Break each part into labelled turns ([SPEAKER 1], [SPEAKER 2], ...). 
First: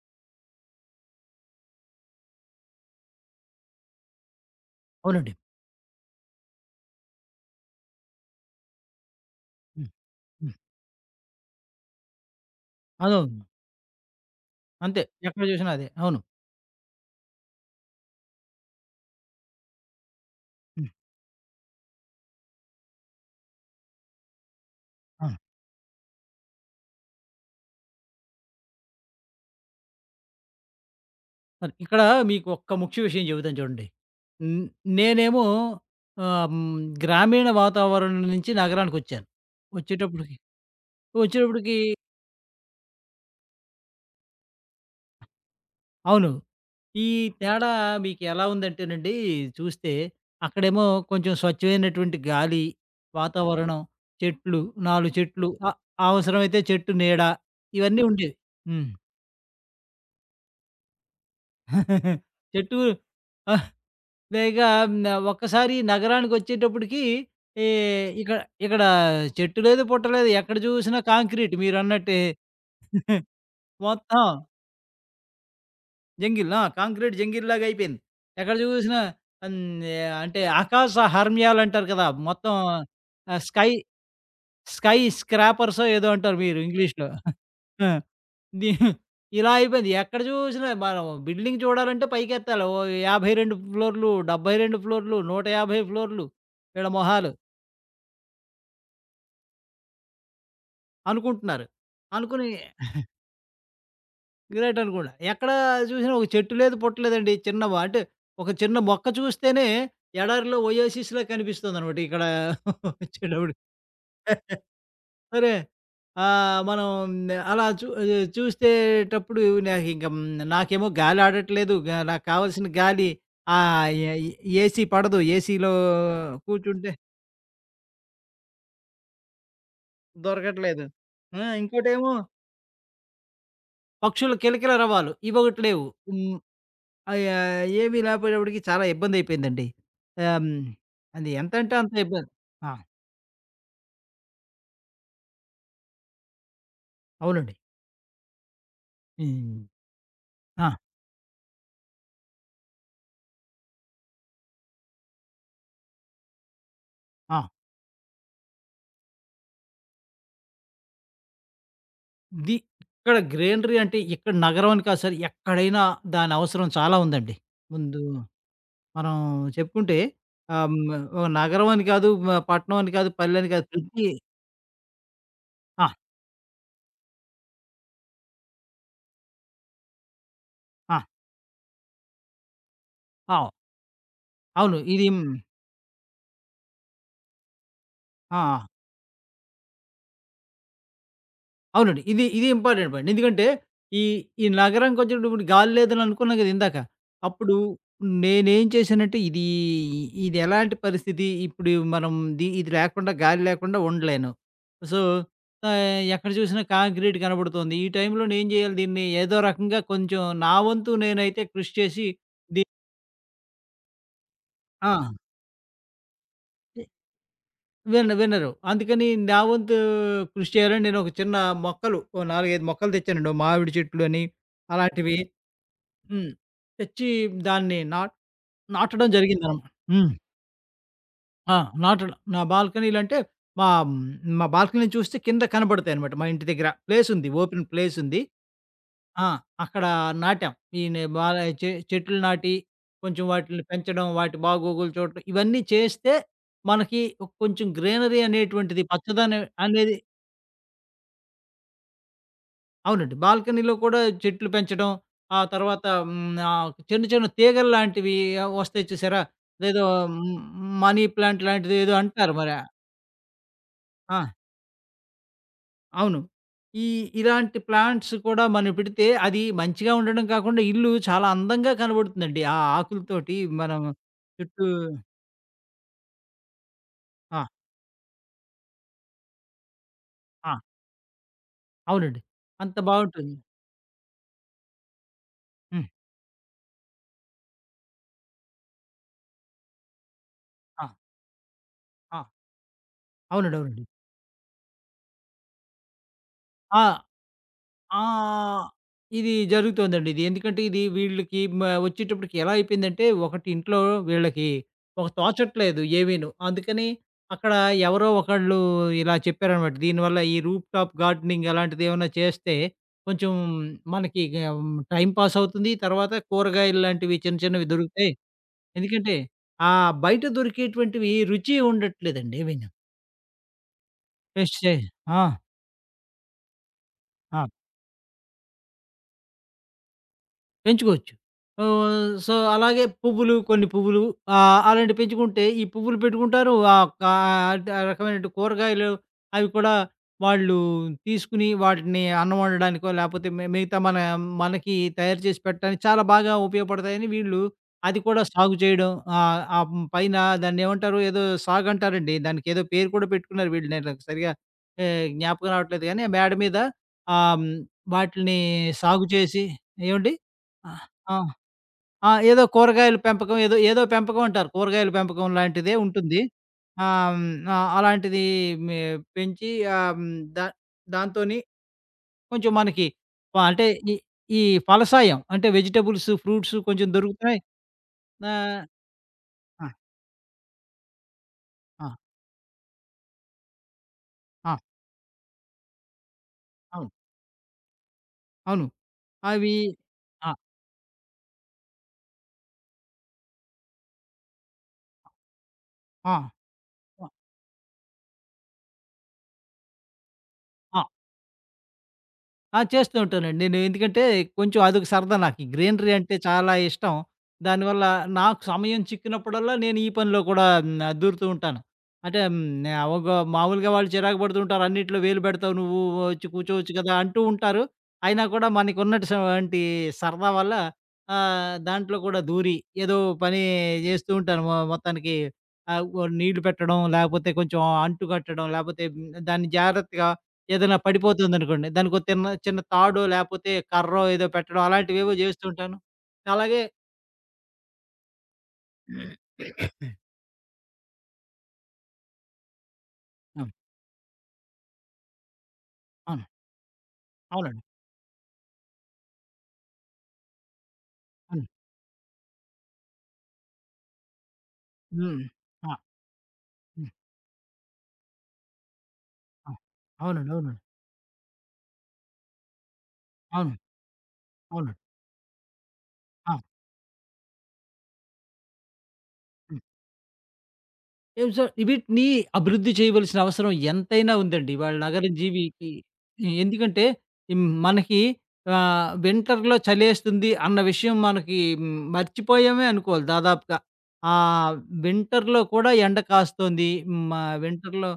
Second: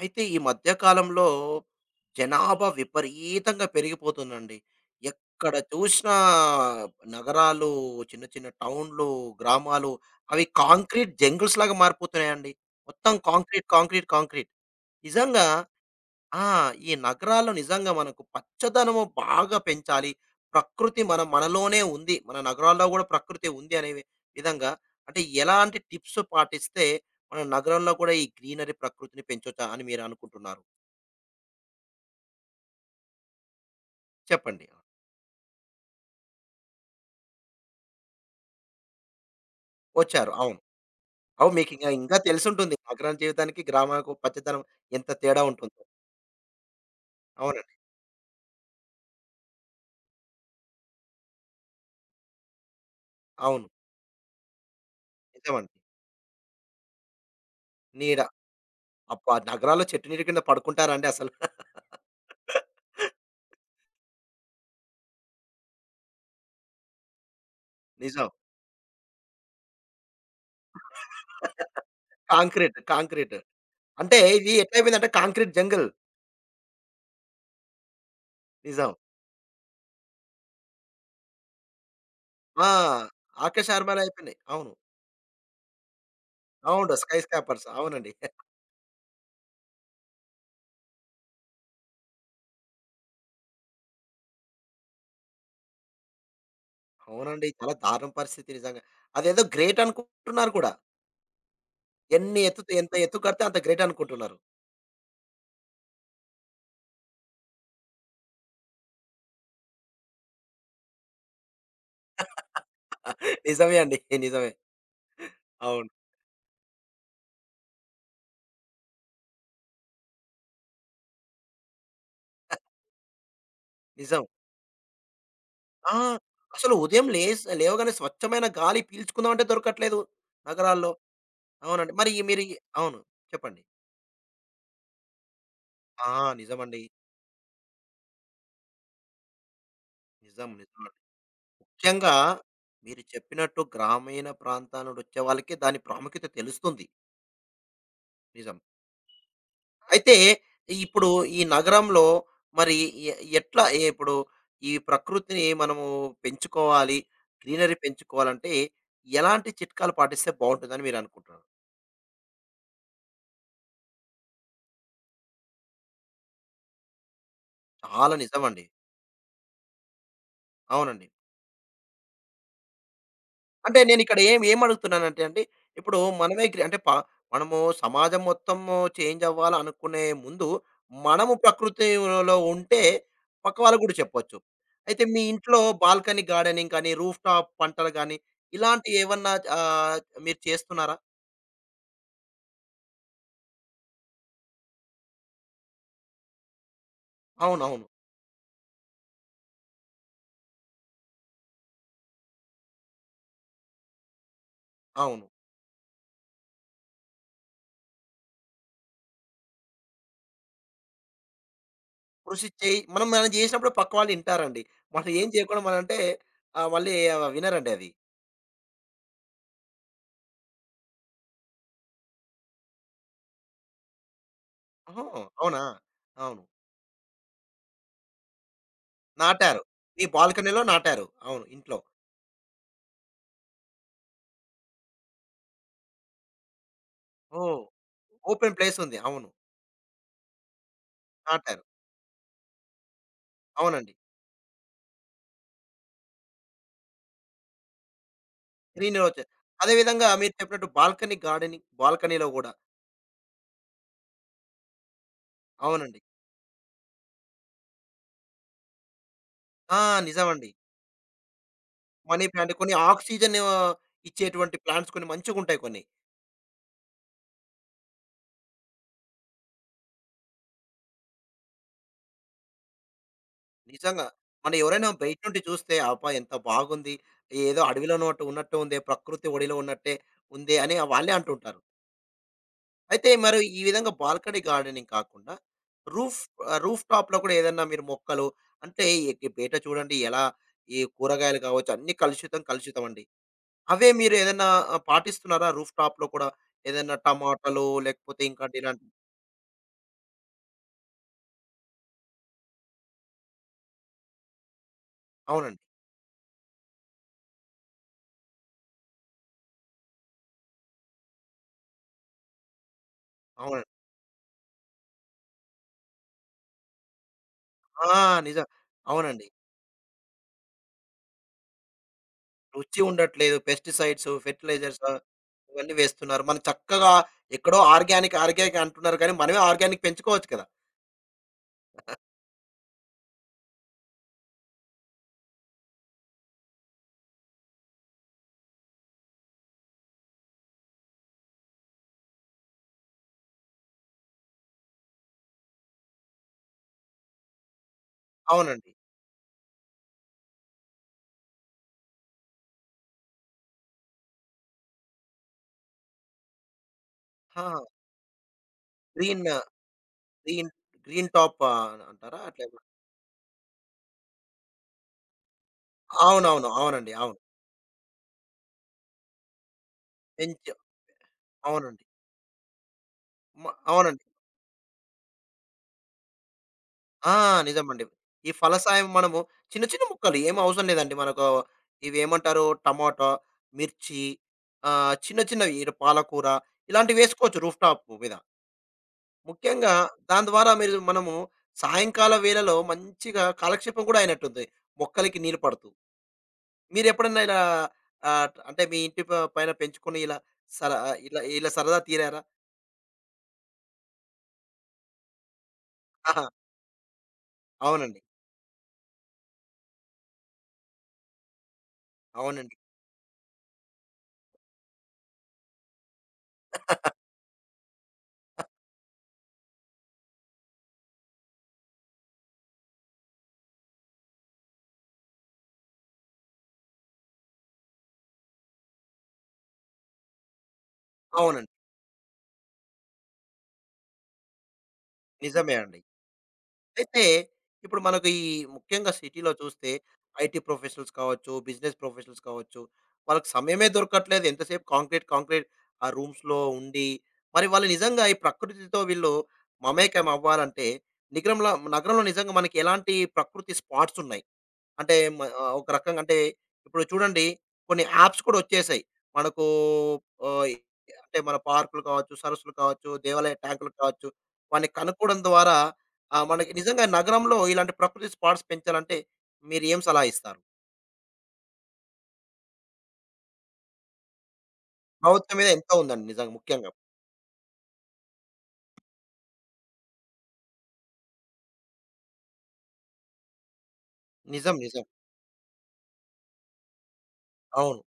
[SPEAKER 1] అయితే ఈ మధ్య కాలంలో జనాభా విపరీతంగా పెరిగిపోతుందండి.
[SPEAKER 2] అవునండి.
[SPEAKER 1] ఎక్కడ చూసినా నగరాలు, చిన్న చిన్న టౌన్‌లు, గ్రామాలు
[SPEAKER 2] హ్మ్.
[SPEAKER 1] అవి
[SPEAKER 2] హ్మ్.
[SPEAKER 1] కాంక్రీట్ జంగిల్స్‌లాగా మారిపోతున్నాయండి. మొత్తం
[SPEAKER 2] అదవును.
[SPEAKER 1] Concrete, concrete, concrete.
[SPEAKER 2] అంతే. ఎక్కడ
[SPEAKER 1] నిజంగా
[SPEAKER 2] చూసినా అదే. అవును.
[SPEAKER 1] ఆ! ఈ నగరాల్లో నిజంగా మనకు పచ్చదనము బాగా పెంచాలి.
[SPEAKER 2] హ్మ్.
[SPEAKER 1] ప్రకృతి మనలోనే ఉంది. మన నగరాల్లో గూడా ప్రకృతి ఉంది అనే విధంగా, అంటే
[SPEAKER 2] అవును.
[SPEAKER 1] ఎలాంటి టిప్స్ పాటిస్తే మన నగరంలో కూడా ఈ గ్రీనరీ ప్రకృతిని పెంచొచ్చా అని మీరు అనుకుంటున్నారు?
[SPEAKER 2] మరి ఇక్కడ మీకు ఒక్క ముఖ్య విషయం చెబుతాను చూడండి. హ్మ్.
[SPEAKER 1] చెప్పండి.
[SPEAKER 2] నేనేమో ఆహ్, హ్మ్. గ్రామీణ వాతావరణం నుంచి నగరానికొచ్చాను.
[SPEAKER 1] వచ్చారు.
[SPEAKER 2] వచ్చేటప్పటికి
[SPEAKER 1] అవును. అవును.
[SPEAKER 2] వచ్చేటప్పటికి
[SPEAKER 1] మీకింకా తెలిసుంటుంది. నగరం జీవితానికి, గ్రామాలకు పచ్చదనం ఎంత తేడా ఉంటుందో.
[SPEAKER 2] అవును. ఈ తేడా
[SPEAKER 1] అవునండి.
[SPEAKER 2] మీకు ఎలా ఉందంటేనండి చూస్తే, అక్కడేమో కొంచెం స్వచ్ఛమైనటువంటి గాలి,
[SPEAKER 1] అవును.
[SPEAKER 2] వాతావరణం, చెట్లు 4 చెట్లు
[SPEAKER 1] నిజమండి.
[SPEAKER 2] అవసరమైతే చెట్టు నీడ ఇవన్నీ
[SPEAKER 1] నీడ.
[SPEAKER 2] ఉండేవి. హ్మ్.
[SPEAKER 1] అబ్బా! నగరాల్లో చెట్టు నీడ కింద పడుకుంటారండి అసలు.
[SPEAKER 2] చెట్టు ఆ! పైగా ఒక్కసారి నగరానికొచ్చేటప్పటికి ఈ
[SPEAKER 1] నిజం.
[SPEAKER 2] ఇక్కడ ఇక్కడ చెట్టు లేదు, పుట్ట లేదు. ఎక్కడ చూసినా కాంక్రీట్ మీరన్నట్టే.
[SPEAKER 1] కాంక్రీట్. కాంక్రీట్. అంటే
[SPEAKER 2] మొత్తం
[SPEAKER 1] ఇది ఎట్లయిపోయిందంటే కాంక్రీట్ జంగిల్.
[SPEAKER 2] జంగిల్. ఆ! కాంక్రీట్ జంగిల్‌లాగా అయిపోయింది. ఎక్కడ
[SPEAKER 1] నిజం.
[SPEAKER 2] చూసినా హ్మ్. అంటే ఆకాశ హర్మ్యాలంటారు కదా! మొత్తం
[SPEAKER 1] ఆ! ఆకాష్
[SPEAKER 2] స్కై
[SPEAKER 1] ఆర్మలయిపోయినాయి. అవును.
[SPEAKER 2] స్కై స్క్రాపర్సో ఏదో అంటారు మీరు
[SPEAKER 1] అవును.
[SPEAKER 2] ఇంగ్లీష్‌లో.
[SPEAKER 1] Skyscrapers.
[SPEAKER 2] ఆ!
[SPEAKER 1] అవునండి.
[SPEAKER 2] ది ఇలా అయిపోయింది. ఎక్కడ చూసినా మనం బిల్డింగ్ చూడాలంటే పైకెత్తాలి. ఓ 52 ఫ్లోర్‌లు, 72 ఫ్లోర్‌లు, 150 ఫ్లోర్‌లు వీళ్ళ మొహాలు
[SPEAKER 1] అవునండి. చాలా దారుణ పరిస్థితి నిజంగా. అదేదో గ్రేట్ అనుకుంటున్నారు కూడా.
[SPEAKER 2] అనుకుంటున్నారు.
[SPEAKER 1] ఎన్ని
[SPEAKER 2] అనుకుని
[SPEAKER 1] ఎత్తు ఎంత ఎత్తు కడితే అంత గ్రేట్ అనుకుంటున్నారు.
[SPEAKER 2] గ్రేట్ అనుకోండి. ఎక్కడ చూసినా ఒక చెట్టు లేదు, పుట్ట లేదండి. చిన్న వ అంటే ఒక చిన్న మొక్క చూస్తేనే ఎడారిలో ఒయేసిస్‌లా కనిపిస్తుందనమాట. ఇక్కడ వచ్చేటప్పటికి.
[SPEAKER 1] నిజమే అండి. నిజమే.
[SPEAKER 2] సరే.
[SPEAKER 1] అవును.
[SPEAKER 2] మనం అలా చూ చూసేటప్పుడు నాకింక హ్మ్, నాకేమో గాలి ఆడట్లేదు. నాకు కావాల్సిన గాలి ఆహ్, ఏ
[SPEAKER 1] నిజం.
[SPEAKER 2] ఏసీ పడదు. ఏసీలో
[SPEAKER 1] ఆ! అసలు
[SPEAKER 2] కూర్చుంటే
[SPEAKER 1] ఉదయం లేవగానే స్వచ్ఛమైన గాలి పీల్చుకుందామంటే దొరకట్లేదు
[SPEAKER 2] దొరకట్లేదు.
[SPEAKER 1] నగరాల్లో.
[SPEAKER 2] ఆ!
[SPEAKER 1] అవునండి. మరి
[SPEAKER 2] ఇంకోటేమో
[SPEAKER 1] మీరు అవును. చెప్పండి.
[SPEAKER 2] పక్షుల కిలకిల రవాలు ఇవొకటి లేవు.
[SPEAKER 1] ఆ!
[SPEAKER 2] హ్మ్.
[SPEAKER 1] నిజమండి.
[SPEAKER 2] అయ ఏమీ లేపోయేటప్పటికి చాలా ఇబ్బందయిపోయిందండి. ఆహ్,
[SPEAKER 1] నిజం.
[SPEAKER 2] హ్మ్.
[SPEAKER 1] నిజం.
[SPEAKER 2] అది ఎంతంటే అంత
[SPEAKER 1] ముఖ్యంగా
[SPEAKER 2] ఇబ్బంది. ఆ!
[SPEAKER 1] మీరు చెప్పినట్టు గ్రామీణ ప్రాంతాల నుండి వచ్చే వాళ్ళకి దాని ప్రాముఖ్యత తెలుస్తుంది.
[SPEAKER 2] అవునండి.
[SPEAKER 1] నిజం.
[SPEAKER 2] హ్మ్.
[SPEAKER 1] అయితే
[SPEAKER 2] ఆ!
[SPEAKER 1] ఇప్పుడు ఈ నగరంలో మరి ఎ ఇప్పుడు ఈ ప్రకృతిని మనము పెంచుకోవాలి,
[SPEAKER 2] ఆ!
[SPEAKER 1] గ్రీనరీ పెంచుకోవాలంటే ఎలాంటి చిట్కాలు పాటిస్తే బావుంటుందని మీరనుకుంటున్నారు?
[SPEAKER 2] ఇది ఇక్కడ గ్రీనరీ అంటే ఇక్కడ నగరం అని కాదు సార్. ఎక్కడైనా దాని అవసరం చాలా ఉందండి. ముందు
[SPEAKER 1] చాలా నిజమండి.
[SPEAKER 2] మనం చెప్పుకుంటే ఆహ్, హ్మ్.
[SPEAKER 1] అవునండి.
[SPEAKER 2] ఓహ్, నగరం అని కాదు, పట్టణం అని కాదు, పల్లె అని కాదు
[SPEAKER 1] అంటే
[SPEAKER 2] ప్రతి
[SPEAKER 1] నేనిక్కడ ఏమడుగుతున్నానంటే అండి,
[SPEAKER 2] ఆ!
[SPEAKER 1] ఇప్పుడు మనమే గ్రి అంటే ప మనము సమాజం మొత్తము చేంజ్ అవ్వాలనుకునే ముందు,
[SPEAKER 2] ఆ!
[SPEAKER 1] మనము ప్రకృతిలో ఉంటే
[SPEAKER 2] అవ్
[SPEAKER 1] పక్క వాళ్ళకి గూడా చెప్పొచ్చు.
[SPEAKER 2] అవును.
[SPEAKER 1] అయితే
[SPEAKER 2] ఇది
[SPEAKER 1] మీ
[SPEAKER 2] హ్మ్.
[SPEAKER 1] ఇంట్లో బాల్కనీ గార్డెనింగ్ కానీ, రూఫ్‌టాప్ పంటలు గానీ,
[SPEAKER 2] ఆ!
[SPEAKER 1] ఇలాంటివి ఏమన్నా ఆహ్, మీరు చేస్తున్నారా?
[SPEAKER 2] అవునండి. ఇది ఇంపార్టెంట్ పాయింట్. ఎందుకంటే ఈ, ఈ నగరంకొచ్చేటప్పుడు గాలి లేదని అనుకున్నా గదా! ఇందాక. అప్పుడు
[SPEAKER 1] అవునవును.
[SPEAKER 2] నేనేం చేశానంటే ఇది ఎలాంటి పరిస్థితి? ఇప్పుడు మనం ఇది లేకుండా గాలి లేకుండా ఉండలేను. సో,
[SPEAKER 1] అవును.
[SPEAKER 2] ఎక్కడ చూసినా కాంక్రీట్ కనబడుతోంది. ఈ టైంలో నేను జేయాలి దీన్ని ఏదో రకంగా కొంచెం నా వంతు నేనైతే కృషి చేసి
[SPEAKER 1] కృషి
[SPEAKER 2] ది
[SPEAKER 1] చేయి మనం మనం జేసినప్పుడు పక్క వాళ్ళు ఇంటారండి.
[SPEAKER 2] ఆ!
[SPEAKER 1] మనం ఏం చేయకుండా మనంటే మళ్ళీ వినరండి అది.
[SPEAKER 2] వినరు. అందుకని నా వంతు కృషి చేయాలని నేను ఒక చిన్న మొక్కలు ఓ 4, 5 మొక్కలు తెచ్చానండి. ఓ మామిడి చెట్లు అని
[SPEAKER 1] ఓహో!
[SPEAKER 2] అలాంటివి.
[SPEAKER 1] అవునా?
[SPEAKER 2] హ్మ్.
[SPEAKER 1] అవును.
[SPEAKER 2] తెచ్చి దాన్ని నాటడం
[SPEAKER 1] నాటారు.
[SPEAKER 2] జరిగిందనమాట.
[SPEAKER 1] మీ
[SPEAKER 2] హ్మ్.
[SPEAKER 1] బాల్కనీలో నాటారు. అవును.
[SPEAKER 2] ఆ!
[SPEAKER 1] ఇంట్లో.
[SPEAKER 2] నాటడం. నా బాల్కనీలో అంటే మా హ్మ్, మా బాల్కనీ నుంచి చూస్తే కింద కనపడతాయనమాట. మా ఇంటి దగ్గర ప్లేసుంది.
[SPEAKER 1] ఓహ్!
[SPEAKER 2] ఓపెన్ ప్లేసుంది.
[SPEAKER 1] ఓపెన్ ప్లేస్ ఉంది.
[SPEAKER 2] ఆ!
[SPEAKER 1] అవును.
[SPEAKER 2] అక్కడ నాటాం. ఈ నే బాగా
[SPEAKER 1] నాటారు.
[SPEAKER 2] చె చెట్లు నాటి, కొంచెం వాటిల్ని
[SPEAKER 1] అవునండి.
[SPEAKER 2] పెంచడం, వాటి బాగోగులు చూడటం ఇవన్నీ చేస్తే మనకి కొంచెం గ్రీనరీ అనేటువంటిది
[SPEAKER 1] గ్రీనరీ వచ్చే
[SPEAKER 2] పచ్చదనం
[SPEAKER 1] అదే
[SPEAKER 2] అనేది
[SPEAKER 1] విధంగా మీరు చెప్పినట్టు బాల్కనీ గార్డెనింగ్ బాల్కనీలో గూడా
[SPEAKER 2] అవునండి. బాల్కనీలో కూడా చెట్లు పెంచడం, ఆ తర్వాత
[SPEAKER 1] అవునండి.
[SPEAKER 2] చిన్న చిన్న తీగల్లాంటివి వస్తాయి చూసారా?
[SPEAKER 1] ఆ!
[SPEAKER 2] అదేదో హ్మ్,
[SPEAKER 1] నిజమండి.
[SPEAKER 2] మనీ ప్లాంట్ లాంటిది ఏదో
[SPEAKER 1] మనీ
[SPEAKER 2] అంటారు
[SPEAKER 1] ప్లాంట్
[SPEAKER 2] మరి.
[SPEAKER 1] కొన్ని ఆక్సిజన్
[SPEAKER 2] ఆ!
[SPEAKER 1] ఇచ్చేటువంటి ప్లాంట్స్ కొన్ని మంచిగుంటాయి కొన్ని.
[SPEAKER 2] అవును. ఈ ఇలాంటి ప్లాంట్స్ కూడా మనం పెడితే అది మంచిగా ఉండడం కాకుండా ఇల్లు చాలా అందంగా కనబడుతుందండి. ఆ ఆకులతోటి మనం
[SPEAKER 1] నిజంగా. మనం
[SPEAKER 2] చుట్టూ
[SPEAKER 1] ఎవరైనా బయట నుండి చూస్తే అబ్బా! ఎంత బాగుంది.
[SPEAKER 2] ఆ!
[SPEAKER 1] ఏదో అడవిలో ఉన్నట్టు ఉన్నట్టు ఉందే, ప్రకృతి ఒడిలో ఉన్నట్టే
[SPEAKER 2] ఆ!
[SPEAKER 1] ఉందే అని వాళ్ళే అంటుంటారు.
[SPEAKER 2] అవునండి. అంత
[SPEAKER 1] అయితే
[SPEAKER 2] బావుంటుంది.
[SPEAKER 1] మరి ఈ విధంగా బాల్కనీ గార్డెనింగ్ కాకుండా
[SPEAKER 2] హ్మ్.
[SPEAKER 1] రూఫ్ రూఫ్ టాప్‌లో కూడా ఏదన్నా మీరు మొక్కలు అంటే ఈ బయట చూడండి ఎలా ఈ
[SPEAKER 2] ఆ!
[SPEAKER 1] కూరగాయలు కావచ్చు అన్నీ
[SPEAKER 2] ఆ!
[SPEAKER 1] కలుషితం, కలుషితం అండి.
[SPEAKER 2] అవునండి. అవునండి.
[SPEAKER 1] అవే మీరు ఏదన్నా పాటిస్తున్నారా రూఫ్ టాప్‌లో కూడా?
[SPEAKER 2] ఆ!
[SPEAKER 1] ఏదన్నా టమాటాలు లేకపోతే ఇంకోటి
[SPEAKER 2] ఆ!
[SPEAKER 1] ఇలాంటివి
[SPEAKER 2] ఇది జరుగుతోందండి. ఇది ఎందుకంటే ఇది వీళ్ళకి వచ్చేటప్పటికి ఎలా అయిపోయిందంటే ఒకటి ఇంట్లో వీళ్ళకి
[SPEAKER 1] అవునండి.
[SPEAKER 2] తోచట్లేదు ఏమీను. అందుకని అక్కడ ఎవరో ఒకళ్ళు ఇలా చెప్పారనమాట. దీనివల్ల ఈ రూఫ్ టాప్ గార్డెనింగ్ అలాంటిది ఏమన్నా చేస్తే కొంచెం
[SPEAKER 1] అవునండి.
[SPEAKER 2] మనకి టైం పాస్ అవుతుంది. తర్వాత కూరగాయలు లాంటివి చిన్న చిన్నవి
[SPEAKER 1] ఆ!
[SPEAKER 2] దొరుకుతాయి.
[SPEAKER 1] నిజం.
[SPEAKER 2] ఎందుకంటే
[SPEAKER 1] అవునండి.
[SPEAKER 2] ఆ బయట దొరికేటువంటివి రుచి ఉండట్లేదండి ఏమీను.
[SPEAKER 1] రుచి ఉండట్లేదు. పెస్టిసైడ్స్,
[SPEAKER 2] ఫ్రెష్
[SPEAKER 1] ఫెర్టిలైజర్స్
[SPEAKER 2] ఆ!
[SPEAKER 1] ఇవన్నీ వేస్తున్నారు. మనం చక్కగా
[SPEAKER 2] ఆ!
[SPEAKER 1] ఎక్కడో ఆర్గానిక్, ఆర్గానిక్ అంటున్నారు కానీ మనమే ఆర్గానిక్ పెంచుకోవచ్చు కదా!
[SPEAKER 2] పెంచుకోవచ్చు. సో, అలాగే పువ్వులు కొన్ని పువ్వులు అలాంటివి పెంచుకుంటే ఈ పువ్వులు పెట్టుకుంటారు. ఆహ్, కా అంటే ఆ రకమైనటు కూరగాయలు అవి కూడా వాళ్ళు తీసుకుని వాటిని అన్నం వండడానికో లేపోతే మిగతా మనకి తయారు చేసి పెట్టడానికి చాలా బాగా ఉపయోగపడతాయని వీళ్ళు అది కూడా సాగు
[SPEAKER 1] అవునండి.
[SPEAKER 2] చేయడం. ఆ పైన దాన్నేమంటారు ఏదో సాగంటారండి. దానికేదో పేరు కూడా పెట్టుకున్నారు వీళ్ళు నాకు సరిగ్గా జ్ఞాపకం రావట్లేదు గానీ, ఆ మేడ మీద ఆహ్,
[SPEAKER 1] ఆ!
[SPEAKER 2] హ్మ్, వాటిల్ని సాగు
[SPEAKER 1] గ్రీన్
[SPEAKER 2] చేసి ఏవండి?
[SPEAKER 1] గ్రీన్,
[SPEAKER 2] ఆ! ఆ! ఆ!
[SPEAKER 1] అంటారా?
[SPEAKER 2] ఏదో
[SPEAKER 1] అట్లేమో
[SPEAKER 2] కూరగాయల పెంపకం ఏదో, ఏదో పెంపకం అంటారు. కూరగాయల పెంపకం లాంటిదే ఉంటుంది.
[SPEAKER 1] అవునవును. అవునండి.
[SPEAKER 2] ఆహ్,
[SPEAKER 1] అవును.
[SPEAKER 2] హ్మ్. అలాంటిది మే పెంచి ఆహ్, హ్మ్. దా
[SPEAKER 1] పెంచి
[SPEAKER 2] దాంతోని
[SPEAKER 1] అవునండి.
[SPEAKER 2] కొంచెం మనకి
[SPEAKER 1] మ
[SPEAKER 2] అంటే ఈ
[SPEAKER 1] అవునండి.
[SPEAKER 2] ఈ ఫలసాయం అంటే వెజిటబుల్స్, ఫ్రూట్స్ కొంచెం
[SPEAKER 1] ఆ!
[SPEAKER 2] దొరుకుతున్నాయి.
[SPEAKER 1] నిజమండి. ఈ
[SPEAKER 2] ఆహ్,
[SPEAKER 1] ఫలసాయం మనము చిన్న
[SPEAKER 2] ఆ!
[SPEAKER 1] చిన్న ముక్కలు ఏమి అవసరం లేదండి. మనకు
[SPEAKER 2] ఆ!
[SPEAKER 1] ఇవేమంటారు టమాటా, మిర్చి
[SPEAKER 2] ఆ!
[SPEAKER 1] చిన్న చిన్నవి ఇటు పాలకూర
[SPEAKER 2] అవును.
[SPEAKER 1] ఇలాంటివి వేసుకోవచ్చు రూఫ్ టాప్ మీద.
[SPEAKER 2] అవును. అవి
[SPEAKER 1] ముఖ్యంగా దాని
[SPEAKER 2] ఆ!
[SPEAKER 1] ద్వారా మీరు మనము సాయంకాల వేళలో మంచిగా కాలక్షేపం కూడా అయినట్టుంది. మొక్కలకి నీళ్ళు పడుతూ.
[SPEAKER 2] ఆ!
[SPEAKER 1] మీరెప్పుడన్నా ఇలా అంటే మీ ఇంటి పైన పెంచుకొని సర
[SPEAKER 2] ఆ!
[SPEAKER 1] ఇలా ఇలా సరదా తీరారా?
[SPEAKER 2] ఆ! చేస్తూ ఉంటానండి. నేను ఎందుకంటే కొంచెం అదొక సరదా నాకు. ఈ గ్రీనరీ అంటే
[SPEAKER 1] ఆహా!
[SPEAKER 2] చాలా ఇష్టం. దానివల్ల
[SPEAKER 1] అవునండి.
[SPEAKER 2] నాకు సమయం చిక్కినప్పుడల్లా నేను ఈ పనిలో కూడా దూరుతూ ఉంటాను. అంటే హ్మ్,
[SPEAKER 1] అవునండి.
[SPEAKER 2] ఒక మామూలుగా వాళ్ళు చిరాకు పడుతూ ఉంటారు. అన్నిట్లో వేలు పెడతావు నువ్వు వచ్చి కూర్చోవచ్చు కదా! అంటూ ఉంటారు. అయినా కూడా మనకు ఉన్నటువంటి సరదా వల్ల దాంట్లో కూడా దూరి ఏదో పని చేస్తూ ఉంటాను. మొత్తానికి ఓ నీళ్లు పెట్టడం, లేకపోతే కొంచెం అంటు కట్టడం, లేకపోతే దాన్ని జాగ్రత్తగా ఏదైనా
[SPEAKER 1] అవునండి.
[SPEAKER 2] పడిపోతుందనుకోండి. దానికో తిన్న చిన్న చిన్న తాడో, లేపోతే కర్రో ఏదో పెట్టడం అలాంటివేవో జేస్తూ
[SPEAKER 1] నిజమే
[SPEAKER 2] ఉంటాను.
[SPEAKER 1] అండి.
[SPEAKER 2] అలాగే
[SPEAKER 1] అయితే ఇప్పుడు మనకు ఈ ముఖ్యంగా సిటీలో చూస్తే ఐటీ ప్రొఫెషనల్స్ కావచ్చు, బిజినెస్ ప్రొఫెషనల్స్ కావచ్చు, వాళ్ళకి
[SPEAKER 2] అవును.
[SPEAKER 1] సమయమే దొరకట్లేదు. ఎంతసేపు కాంక్రీట్, కాంక్రీట్ ఆ
[SPEAKER 2] అవును.
[SPEAKER 1] రూమ్స్‌లో ఉండి, మరి
[SPEAKER 2] అవునండి.
[SPEAKER 1] వాళ్ళు నిజంగా ఈ ప్రకృతితో వీళ్ళు మమేకం అవ్వాలంటే
[SPEAKER 2] అవును.
[SPEAKER 1] నిగరంలో నగరంలో నిజంగా మనకి ఎలాంటి ప్రకృతి స్పాట్స్ ఉన్నాయి? అంటే
[SPEAKER 2] హ్మ్.
[SPEAKER 1] ఒక
[SPEAKER 2] ఆ!
[SPEAKER 1] రకంగా అంటే ఇప్పుడు
[SPEAKER 2] హ్మ్.
[SPEAKER 1] చూడండి కొన్ని యాప్స్ కూడా వచ్చేసాయి. మనకు
[SPEAKER 2] ఆ! అవునండి.
[SPEAKER 1] ఓహ్!
[SPEAKER 2] అవునండి.
[SPEAKER 1] అంటే మన పార్కులు కావచ్చు, సరస్సులు కావచ్చు, దేవాలయ
[SPEAKER 2] అవును.
[SPEAKER 1] ట్యాంకులు కావచ్చు, వాటిని
[SPEAKER 2] అవునండి.
[SPEAKER 1] కనుక్కోవడం ద్వారా
[SPEAKER 2] ఆ!
[SPEAKER 1] మనకి నిజంగా నగరంలో ఇలాంటి ప్రకృతి స్పాట్స్ పెంచాలంటే
[SPEAKER 2] హ్మ్.
[SPEAKER 1] మీరు ఏం సలహా ఇస్తారు?
[SPEAKER 2] సో వీటిని అభివృద్ధి చేయవలసిన అవసరం ఎంతైనా ఉందండి. ఇవాళ నగర
[SPEAKER 1] ప్రభుత్వం మీద
[SPEAKER 2] జీవికి
[SPEAKER 1] ఎంతో ఉందండి నిజంగా ముఖ్యంగా.
[SPEAKER 2] ఎందుకంటే మనకి వింటర్‌లో చలేస్తుంది అన్న విషయం మనకి మర్చిపోయామే అనుకోవాలి దాదాపుగా. ఆ
[SPEAKER 1] నిజం. నిజం.
[SPEAKER 2] వింటర్‌లో కూడా ఎండ కాస్తోంది.
[SPEAKER 1] అవును.
[SPEAKER 2] వింటర్‌లో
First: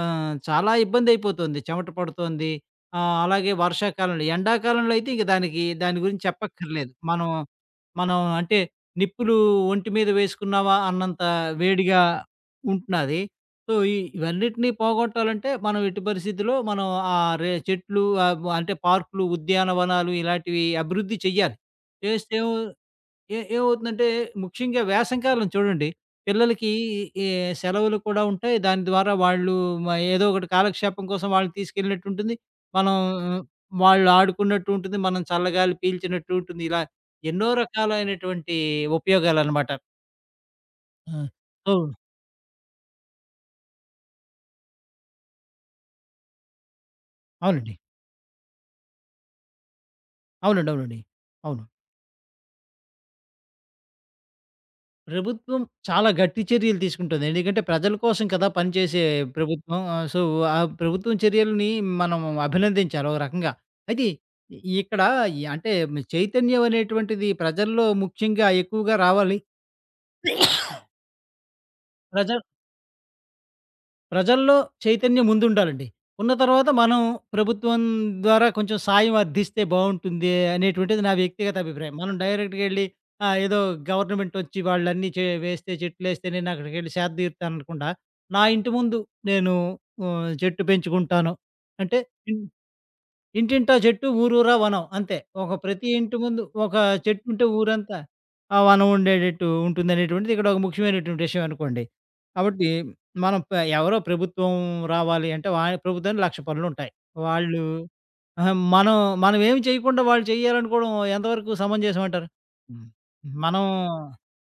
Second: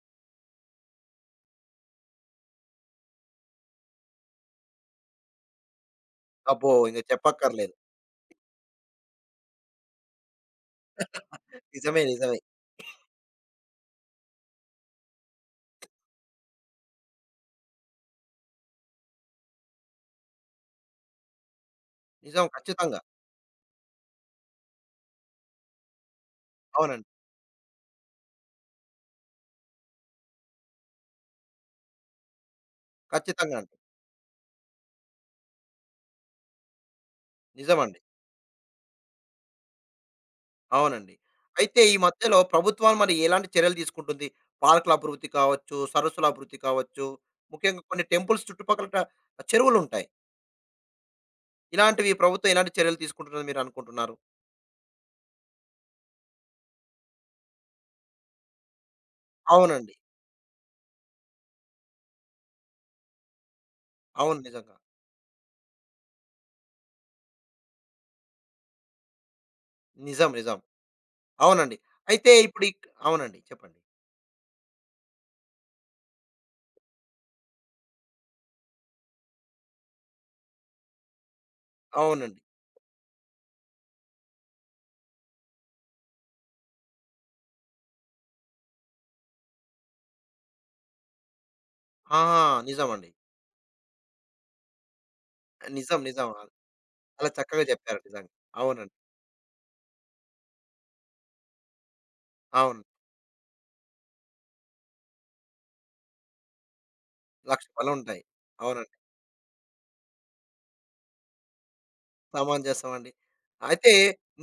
[SPEAKER 2] చాలా ఇబ్బందయిపోతుంది. చెమట పడుతోంది. అలాగే వర్షాకాలంలో ఎండాకాలంలో అయితే ఇంక దాని గురించి
[SPEAKER 1] అబ్బో!
[SPEAKER 2] చెప్పక్కర్లేదు.
[SPEAKER 1] ఇంక
[SPEAKER 2] మనం
[SPEAKER 1] చెప్పక్కర్లేదు.
[SPEAKER 2] మనం అంటే నిప్పులు ఒంటి మీద వేసుకున్నావా అన్నంత వేడిగా
[SPEAKER 1] నిజమే. నిజమే.
[SPEAKER 2] ఉంటున్నాది. సో, ఇవన్నిటిని పోగొట్టాలంటే ఎట్టి పరిస్థితిలో మనం ఆహ్, రే చెట్లు ఆహ్, వ అంటే పార్కులు, ఉద్యానవనాలు ఇలాంటివి అభివృద్ధి చెయ్యాలి. చేస్తే
[SPEAKER 1] నిజం.
[SPEAKER 2] ఏమవు
[SPEAKER 1] ఖచ్చితంగా.
[SPEAKER 2] ఏమవుతుందంటే ముఖ్యంగా వేసవికాలం చూడండి. పిల్లలకి
[SPEAKER 1] అవునండి.
[SPEAKER 2] ఈ సెలవులు కూడా ఉంటాయి. దాని ద్వారా వాళ్ళు మ ఏదో ఒకటి కాలక్షేపం కోసం వాళ్ళని తీసుకెళ్ళినట్టు ఉంటుంది. మనం
[SPEAKER 1] ఖచ్చితంగా అండి.
[SPEAKER 2] వాళ్ళు ఆడుకున్నట్టు ఉంటుంది. మనం చల్లగాలి పీల్చినట్టు ఉంటుంది. ఇలా ఎన్నో
[SPEAKER 1] నిజమండి.
[SPEAKER 2] రకాలైనటువంటి ఉపయోగాలనమాట.
[SPEAKER 1] అవునండి.
[SPEAKER 2] ఆ! సో
[SPEAKER 1] అయితే ఈ మధ్యలో ప్రభుత్వాలు మరి ఎలాంటి చర్యలు తీసుకుంటుంది? పార్కుల అభివృద్ధి కావచ్చు, సరస్సుల అభివృద్ధి కావచ్చు,
[SPEAKER 2] అవునండి.
[SPEAKER 1] ముఖ్యంగా కొన్ని టెంపుల్స్ చుట్టుపక్కల చెరువులుంటాయి.
[SPEAKER 2] అవునండి. అవునండి. అవును.
[SPEAKER 1] ఇలాంటివి ప్రభుత్వం ఎలాంటి చర్యలు తీసుకుంటుందని మీరనుకుంటున్నారు?
[SPEAKER 2] ప్రభుత్వం చాలా గట్టి చర్యలు తీసుకుంటుంది. ఎందుకంటే ప్రజల కోసం కదా పనిచేసే ప్రభుత్వం.
[SPEAKER 1] అవునండి.
[SPEAKER 2] సో, ఆ ప్రభుత్వం చర్యలని మనం అభినందించాలి ఒక రకంగా. అయితే
[SPEAKER 1] అవును. నిజంగా.
[SPEAKER 2] ఇక్కడ అంటే చైతన్యం అనేటువంటిది ప్రజల్లో ముఖ్యంగా ఎక్కువగా రావాలి.
[SPEAKER 1] నిజం. నిజం. అవునండి. అయితే
[SPEAKER 2] ప్రజా
[SPEAKER 1] ఇప్పుడు అవునండి. చెప్పండి.
[SPEAKER 2] ప్రజల్లో చైతన్యం ముందుండాలండి. ఉన్న తర్వాత మనం ప్రభుత్వం ద్వారా కొంచెం సాయం అర్థిస్తే బావుంటుంది అనేటువంటిది నా వ్యక్తిగత అభిప్రాయం. మనం
[SPEAKER 1] అవునండి.
[SPEAKER 2] డైరెక్ట్‌గా ఎళ్లి ఆ! ఏదో గవర్నమెంట్ ఒచ్చి వాళ్ళన్నీ వేస్తే చెట్లేస్తే నేనక్కడికెళ్ళి సేద తీరుతాననకుండా, నా ఇంటి ముందు నేను చెట్టు పెంచుకుంటాను. అంటే
[SPEAKER 1] ఆ!
[SPEAKER 2] ఇన్
[SPEAKER 1] నిజమండి.
[SPEAKER 2] ఇంటింటా చెట్టు, ఊరూరా వనం అంతే. ప్రతి
[SPEAKER 1] నిజం.
[SPEAKER 2] ఇంటి
[SPEAKER 1] నిజం.
[SPEAKER 2] ముందు ఒక
[SPEAKER 1] అలా
[SPEAKER 2] చెట్టుంటే
[SPEAKER 1] చక్కగా
[SPEAKER 2] ఊరంతా
[SPEAKER 1] చెప్పారు నిజంగా.
[SPEAKER 2] ఆ వనం
[SPEAKER 1] అవునండి.
[SPEAKER 2] ఉండేటట్టు ఉంటుందనేటువంటిది ఇక్కడ ఒక ముఖ్యమైనటువంటి విషయం అనుకోండి. కాబట్టి
[SPEAKER 1] అవును.
[SPEAKER 2] మనం ఎవరో ప్రభుత్వం రావాలి అంటే ప్రభుత్వానికి 1,00,000 పనులుంటాయి. వాళ్ళు
[SPEAKER 1] లక్ష పనులుంటాయి.
[SPEAKER 2] అహా! మనం
[SPEAKER 1] అవునండి.
[SPEAKER 2] మనం ఏమి చేయకుండా వాళ్ళు చేయాలనుకోవడం ఎంతవరకు సమంజసం అంటారు? హ్మ్.
[SPEAKER 1] సమంజసమండి.
[SPEAKER 2] మనం
[SPEAKER 1] అయితే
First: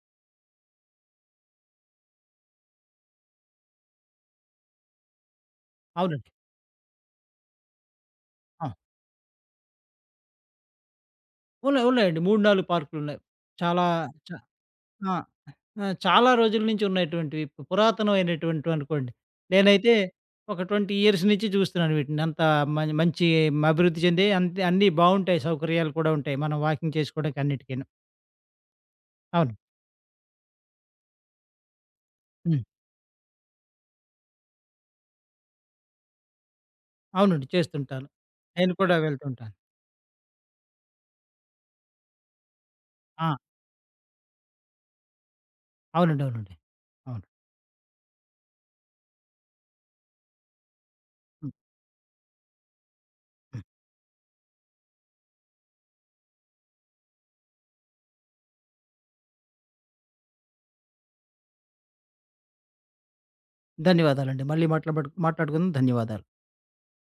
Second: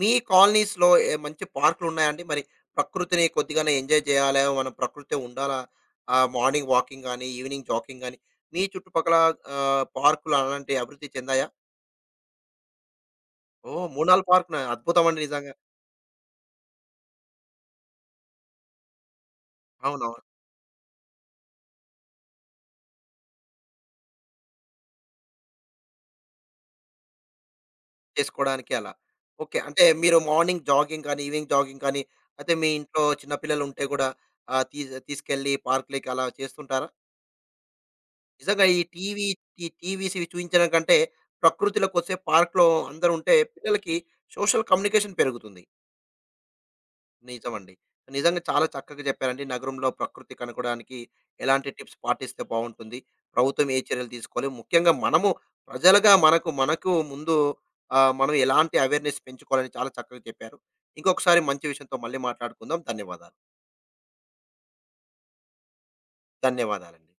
[SPEAKER 1] మీ కాలనీస్‌లో ఏ మంచి పార్కులున్నాయండి? మరి ప్రకృతిని కొద్దిగానే ఎంజాయ్ చేయాలా, మనం ప్రకృతితో ఉండాలా,
[SPEAKER 2] అవునండి.
[SPEAKER 1] మార్నింగ్ వాకింగ్ గాని, ఈవినింగ్ జాకింగ్ గాని, మీ
[SPEAKER 2] ఆ!
[SPEAKER 1] చుట్టుపక్కల పార్కులు అలాంటివి అభివృద్ధి చెందాయా?
[SPEAKER 2] ఉన్నాయి. ఉన్నాయండి. 3, 4 పార్కులున్నాయి. చాలా
[SPEAKER 1] ఓహ్! 3, 4
[SPEAKER 2] చ
[SPEAKER 1] పార్కులా?
[SPEAKER 2] ఆ!
[SPEAKER 1] అద్భుతమండి నిజంగా.
[SPEAKER 2] ఆ! చాలా రోజుల నుంచి ఉన్నటువంటివి. పురాతనమైనటువంటివి అనుకోండి. నేనైతే
[SPEAKER 1] అవునవును.
[SPEAKER 2] ఒక 20 ఇయర్స్ నుంచి చూస్తున్నాను వీటిని. అంత మంచి అభివృద్ధి చెందాయి. అంతే అన్నీ బావుంటాయి. సౌకర్యాలు కూడా ఉంటాయి. మనం వాకింగ్ చేసుకోవడానికి అన్నిటికీను.
[SPEAKER 1] చేసుకోవడానికి అలా.
[SPEAKER 2] అవును.
[SPEAKER 1] ఓకే. అంటే మీరు మార్నింగ్ జాగింగ్ కానీ, ఈవినింగ్ జాగింగ్ కానీ, అయితే
[SPEAKER 2] హ్మ్.
[SPEAKER 1] మీ ఇంట్లో చిన్న పిల్లలుంటే గూడా తీసుకెళ్ళి పార్కులకి అలా చేస్తుంటారా?
[SPEAKER 2] అవునండి. చేస్తుంటాను.
[SPEAKER 1] నిజంగా
[SPEAKER 2] నేను
[SPEAKER 1] ఈ
[SPEAKER 2] కూడా
[SPEAKER 1] టీవీ
[SPEAKER 2] వెళ్తుంటాను.
[SPEAKER 1] ఈ టీవీస్ ఇవి చూయించడం కంటే, ప్రకృతిలో కొద్దిసేపు పార్క్‌లో అందరూ
[SPEAKER 2] ఆ!
[SPEAKER 1] ఉంటే పిల్లలకి సోషల్ కమ్యూనికేషన్ పెరుగుతుంది.
[SPEAKER 2] అవునండి. అవునండి. అవును.
[SPEAKER 1] నిజమండి. నిజంగా చాలా చక్కగా చెప్పారండి. నగరంలో ప్రకృతి కనుగొనడానికి
[SPEAKER 2] హ్మ్.
[SPEAKER 1] ఎలాంటి టిప్స్ పాటిస్తే బావుంటుంది?
[SPEAKER 2] హ్మ్.
[SPEAKER 1] ప్రభుత్వం ఏ చర్యలు తీసుకోవాలి? ముఖ్యంగా మనము ప్రజలుగా మనకు మనకు ముందు మనం ఎలాంటి అవేర్‌నెస్ పెంచుకోవాలని చాలా చక్కగా చెప్పారు. ఇంకొకసారి మంచి విషయంతో మళ్ళీ మాట్లాడుకుందాం. ధన్యవాదాలు.
[SPEAKER 2] ధన్యవాదాలండి. మళ్ళీ మాట్లాడుకుందాం. ధన్యవాదాలు.
[SPEAKER 1] ధన్యవాదాలండి.